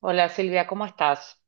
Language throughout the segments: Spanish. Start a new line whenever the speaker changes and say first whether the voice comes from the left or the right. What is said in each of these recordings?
right: Hola Silvia, ¿cómo estás?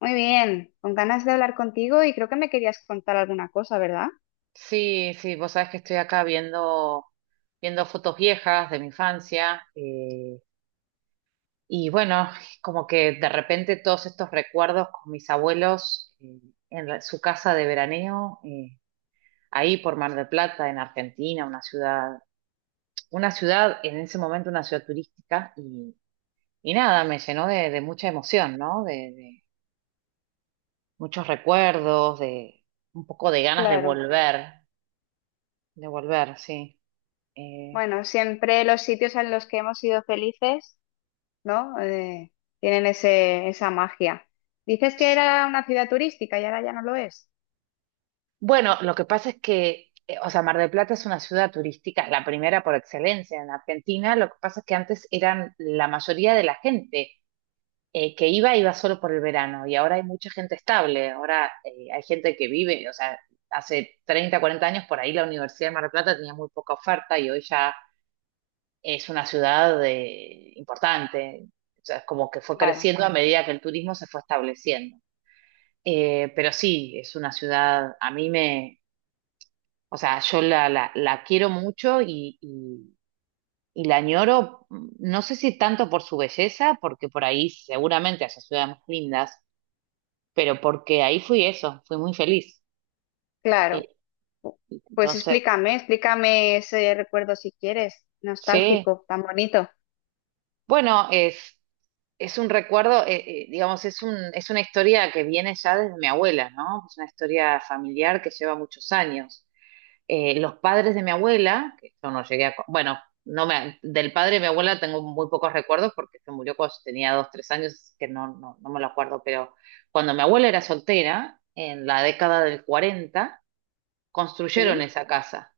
left: Muy bien, con ganas de hablar contigo y creo que me querías contar alguna cosa, ¿verdad?
right: Sí, sí, vos sabés que estoy acá viendo fotos viejas de mi infancia y bueno, como que de repente todos estos recuerdos con mis abuelos en su casa de veraneo, ahí por Mar del Plata, en Argentina, una ciudad, en ese momento una ciudad turística y nada, me llenó de mucha emoción, ¿no? De muchos recuerdos, de un poco de ganas de
left: Claro.
right: volver, de volver, sí. Eh,
left: Bueno, siempre los sitios en los que hemos sido felices, ¿no? Tienen ese, esa magia. Dices que era una ciudad turística y ahora ya no lo es.
right: bueno, lo que pasa es que, o sea, Mar del Plata es una ciudad turística, la primera por excelencia en Argentina. Lo que pasa es que antes eran la mayoría de la gente que iba solo por el verano y ahora hay mucha gente estable. Ahora hay gente que vive, o sea, hace 30, 40 años por ahí la Universidad de Mar del Plata tenía muy poca oferta y hoy ya es una ciudad importante. O sea, es como que fue
left: Claro,
right: creciendo a medida que el turismo se fue estableciendo. Pero sí, es una ciudad, a mí me, o sea, yo la quiero mucho y la añoro, no sé si tanto por su belleza, porque por ahí seguramente haya ciudades más lindas, pero porque ahí fui eso, fui muy feliz.
left: claro.
right: Eh,
left: Pues
right: Entonces
left: explícame, explícame ese recuerdo si quieres,
right: sí,
left: nostálgico, tan bonito.
right: bueno, es un recuerdo, digamos, es una historia que viene ya desde mi abuela, ¿no? Es una historia familiar que lleva muchos años. Los padres de mi abuela, que yo no llegué a. Bueno, no me, del padre de mi abuela tengo muy pocos recuerdos porque se murió cuando tenía 2, 3 años, que no me lo acuerdo, pero cuando mi abuela era soltera, en la década del 40 construyeron
left: Sí,
right: esa casa.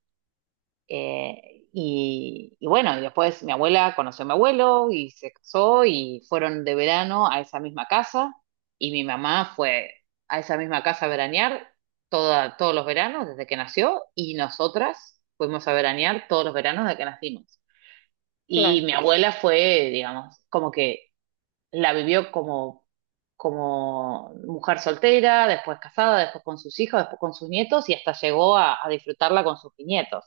right: Y bueno, y después mi abuela conoció a mi abuelo y se casó y fueron de verano a esa misma casa y mi mamá fue a esa misma casa a veranear todos los veranos desde que nació y nosotras fuimos a veranear todos los veranos desde que nacimos. Y
left: claro.
right: mi abuela fue, digamos, como que la vivió como mujer soltera, después casada, después con sus hijos, después con sus nietos y hasta llegó a disfrutarla con sus nietos.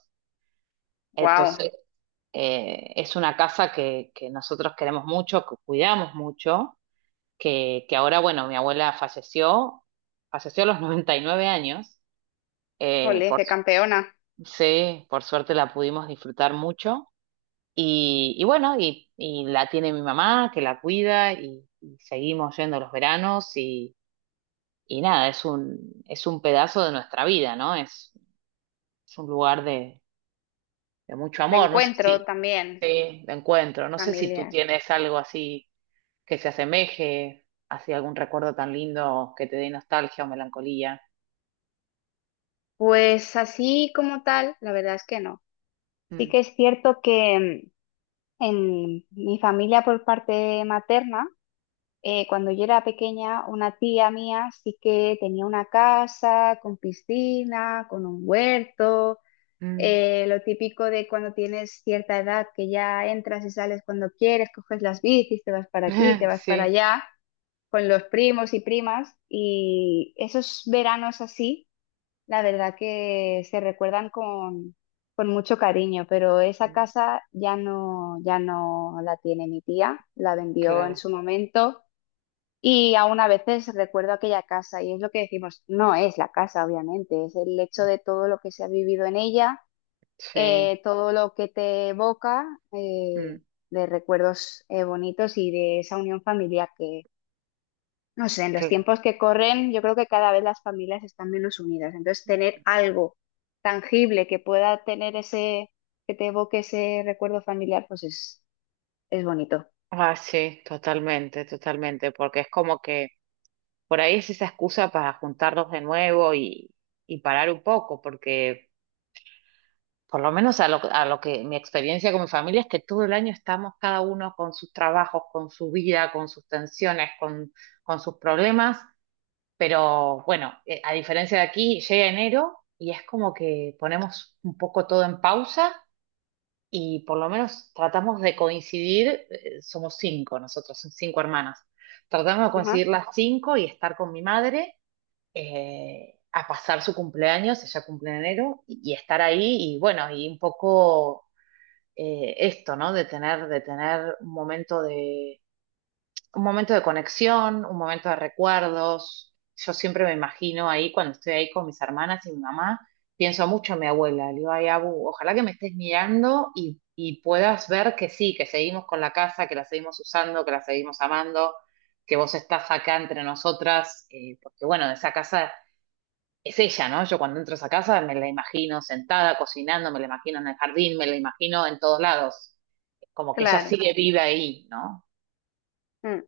left: Wow,
right: Entonces, es una casa que nosotros queremos mucho, que cuidamos mucho, que ahora, bueno, mi abuela falleció a los 99 años, eh,
left: ole,
right: por,
left: qué campeona.
right: sí, por suerte la pudimos disfrutar mucho y bueno, y la tiene mi mamá que la cuida y seguimos yendo los veranos y nada, es un pedazo de nuestra vida, ¿no? Es un lugar de mucho
left: De
right: amor, no sé
left: encuentro
right: si...
left: también,
right: Sí, de encuentro. No sé si tú
left: familiar.
right: tienes algo así que se asemeje, así algún recuerdo tan lindo que te dé nostalgia o melancolía.
left: Pues así como tal, la verdad es que no. Sí
right: Mm,
left: que es cierto que en mi familia por parte materna, cuando yo era pequeña, una tía mía sí que tenía una casa con piscina, con un huerto,
right: mm.
left: lo típico de cuando tienes cierta edad que ya entras y sales cuando quieres, coges las bicis, te vas para aquí, te vas para
right: Sí,
left: allá, con los primos y primas. Y esos veranos así la verdad que se recuerdan con mucho cariño, pero esa
right: mm,
left: casa ya no, ya no la tiene mi tía, la vendió en
right: claro,
left: su momento y aún a veces recuerdo aquella casa y es lo que decimos, no es la casa, obviamente, es el hecho de todo lo que se ha vivido en ella,
right: sí,
left: todo lo que te evoca eh,
right: mm,
left: de recuerdos bonitos y de esa unión familiar. No sé, en los
right: claro.
left: tiempos que corren, yo creo que cada vez las familias están menos unidas. Entonces, tener algo tangible que pueda tener ese, que te evoque ese recuerdo familiar, pues es bonito.
right: Ah, sí, totalmente, totalmente, porque es como que por ahí es esa excusa para juntarnos de nuevo y parar un poco, porque por lo menos a lo que mi experiencia con mi familia es que todo el año estamos cada uno con sus trabajos, con su vida, con sus tensiones, con sus problemas, pero bueno, a diferencia de aquí, llega enero y es como que ponemos un poco todo en pausa y por lo menos tratamos de coincidir, somos cinco nosotros, son cinco hermanas, tratamos de
left: Ajá,
right: coincidir las cinco y estar con mi madre a pasar su cumpleaños, ella cumple en enero, y estar ahí y bueno, y un poco esto, ¿no? De tener un momento de conexión, un momento de recuerdos. Yo siempre me imagino ahí, cuando estoy ahí con mis hermanas y mi mamá, pienso mucho en mi abuela. Le digo, ay, Abu, ojalá que me estés mirando y puedas ver que sí, que seguimos con la casa, que la seguimos usando, que la seguimos amando, que vos estás acá entre nosotras, porque bueno, esa casa es ella, ¿no? Yo cuando entro a esa casa me la imagino sentada, cocinando, me la imagino en el jardín, me la imagino en todos lados. Como que ella
left: claro.
right: sigue viva ahí, ¿no?
left: Mm.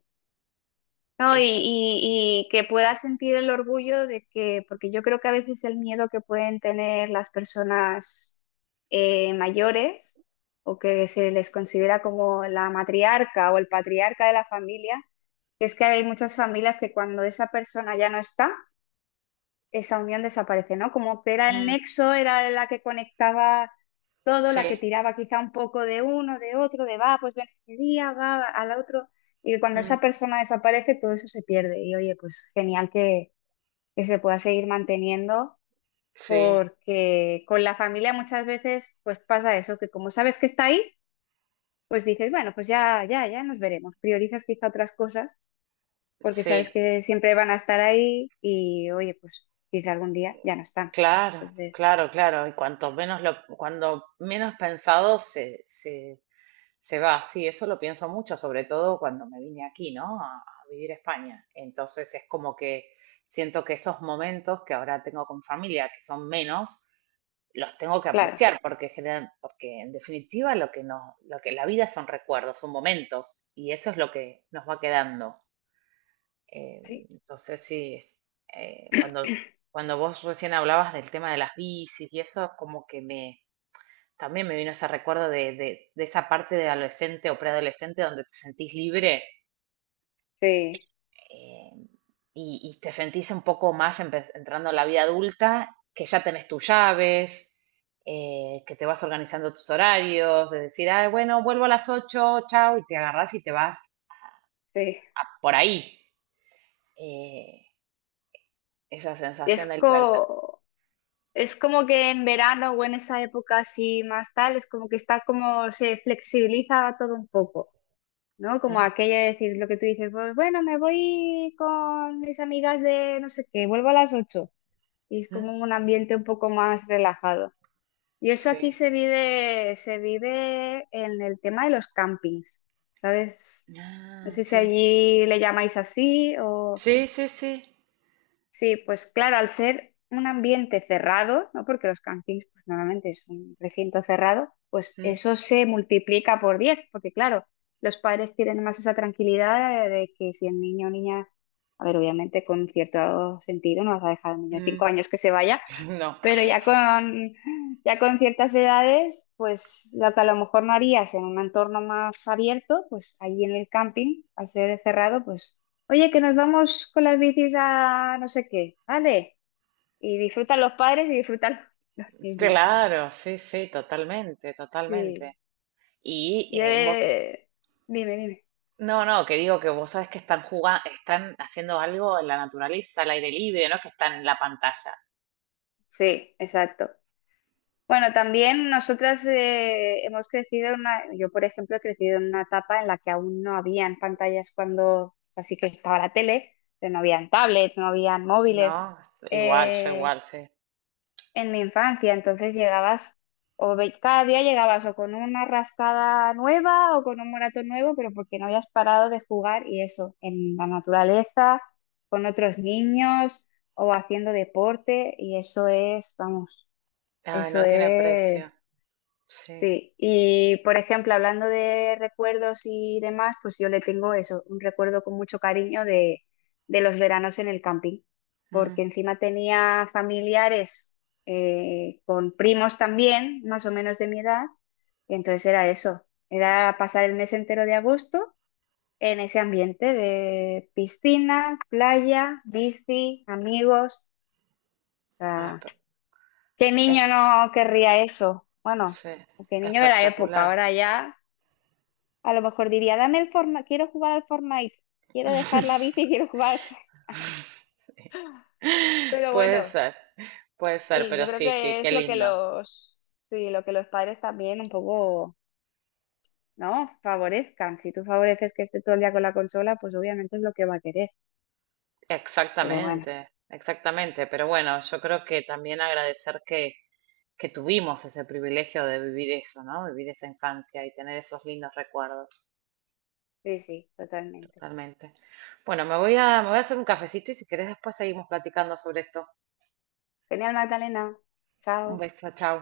left: No, y,
right: Es, es-
left: y, y que puedas sentir el orgullo de que, porque yo creo que a veces el miedo que pueden tener las personas mayores o que se les considera como la matriarca o el patriarca de la familia. Es que hay muchas familias que cuando esa persona ya no está, esa unión desaparece, ¿no? Como que era el
right: Mm,
left: nexo, era la que conectaba todo, la que
right: sí.
left: tiraba quizá un poco de uno, de otro, de va, pues ven este día, va al otro. Y cuando
right: Mm,
left: esa persona desaparece, todo eso se pierde. Y oye, pues genial que se pueda seguir manteniendo,
right: Sí,
left: porque con la familia muchas veces pues pasa eso, que como sabes que está ahí, pues dices, bueno, pues ya, ya, ya nos veremos. Priorizas quizá otras cosas porque sabes
right: sí,
left: que siempre van a estar ahí y, oye, pues quizá algún día ya no están.
right: claro,
left: Entonces,
right: claro, claro. Y cuando menos pensado se va. Sí, eso lo pienso mucho, sobre todo cuando me vine aquí, ¿no? A vivir a España. Entonces es como que siento que esos momentos que ahora tengo con familia, que son menos, los tengo que
left: claro,
right: apreciar porque generan, porque en definitiva lo que nos, lo que la vida son recuerdos, son momentos, y eso es lo que nos va quedando. Eh,
left: sí,
right: entonces sí, eh, cuando, cuando vos recién hablabas del tema de las bicis y eso, como que también me vino ese recuerdo de esa parte de adolescente o preadolescente donde te sentís libre
left: sí,
right: eh, y te sentís un poco más entrando a la vida adulta, que ya tenés tus llaves. Que te vas organizando tus horarios, de decir, ah, bueno, vuelvo a las 8, chao, y te agarrás y te vas
left: sí.
right: por ahí. eh, esa sensación
left: Es,
right: de libertad.
left: co- es como que en verano o en esa época así más tal, es como que está como se flexibiliza todo un poco. ¿No? Como aquello de decir lo que tú dices, pues bueno, me voy con mis amigas de no sé qué, vuelvo a las 8. Y es
right: Ujú.
left: como un ambiente un poco más relajado. Y eso aquí
right: Sí.
left: se vive en el tema de los campings, ¿sabes? No
right: Ah,
left: sé si
right: sí.
left: allí le llamáis así o...
right: Sí, sí, sí.
left: Sí, pues claro, al ser un ambiente cerrado, ¿no? Porque los campings pues, normalmente es un recinto cerrado, pues
right: Mm,
left: eso se multiplica por 10, porque claro, los padres tienen más esa tranquilidad de que si el niño o niña, a ver, obviamente con cierto sentido no vas a dejar al niño de
right: mm.
left: 5 años que se vaya,
right: No.
left: pero ya con ciertas edades, pues lo que a lo mejor no harías en un entorno más abierto, pues allí en el camping, al ser cerrado, pues. Oye, que nos vamos con las bicis a no sé qué, ¿vale? Y disfrutan los padres y disfrutan los niños.
right: Claro, sí, sí, totalmente,
left: Sí.
right: totalmente. Y
left: Yo, eh, Dime, dime.
right: no, no, que digo que vos sabés que están jugando, están haciendo algo en la naturaleza, al aire libre, no es que están en la pantalla.
left: Sí, exacto. Bueno, también nosotras hemos crecido en una, yo por ejemplo he crecido en una etapa en la que aún no habían pantallas cuando, así que estaba la tele, pero no habían tablets, no habían móviles.
right: No, igual, yo
left: Eh,
right: igual, sí.
left: en mi infancia, entonces llegabas, cada día llegabas o con una rascada nueva o con un moratón nuevo, pero porque no habías parado de jugar y eso, en la naturaleza, con otros niños o haciendo deporte, y eso es, vamos,
right: Ay,
left: eso
right: no tiene precio.
left: es.
right: Sí.
left: Sí, y por ejemplo, hablando de recuerdos y demás, pues yo le tengo eso, un recuerdo con mucho cariño de los veranos en el camping, porque
right: Mm.
left: encima tenía familiares con primos también, más o menos de mi edad, y entonces era eso, era pasar el mes entero de agosto en ese ambiente de piscina, playa, bici, amigos, o
right: Ah,
left: sea, ¿qué
right: es-
left: niño no querría eso? Bueno,
right: sí,
left: ¿qué niño de la época?
right: espectacular.
left: Ahora ya... A lo mejor diría, dame el Fortnite, quiero jugar al Fortnite, quiero dejar la bici y quiero jugar al Fortnite.
right: Sí.
left: Pero
right: Puede
left: bueno,
right: ser, puede ser,
left: sí, yo
right: pero
left: creo
right: sí, sí,
left: que
right: qué
left: es lo que
right: lindo.
left: los, sí, lo que los padres también un poco, ¿no? Favorezcan. Si tú favoreces que esté todo el día con la consola, pues obviamente es lo que va a querer. Pero bueno,
right: Exactamente, exactamente. Pero bueno, yo creo que también agradecer que tuvimos ese privilegio de vivir eso, ¿no? Vivir esa infancia y tener esos lindos recuerdos,
left: sí, sí, totalmente.
right: totalmente. Bueno, me voy a hacer un cafecito y si querés después seguimos platicando sobre esto.
left: Genial, Magdalena.
right: Un
left: Chao.
right: beso, chao.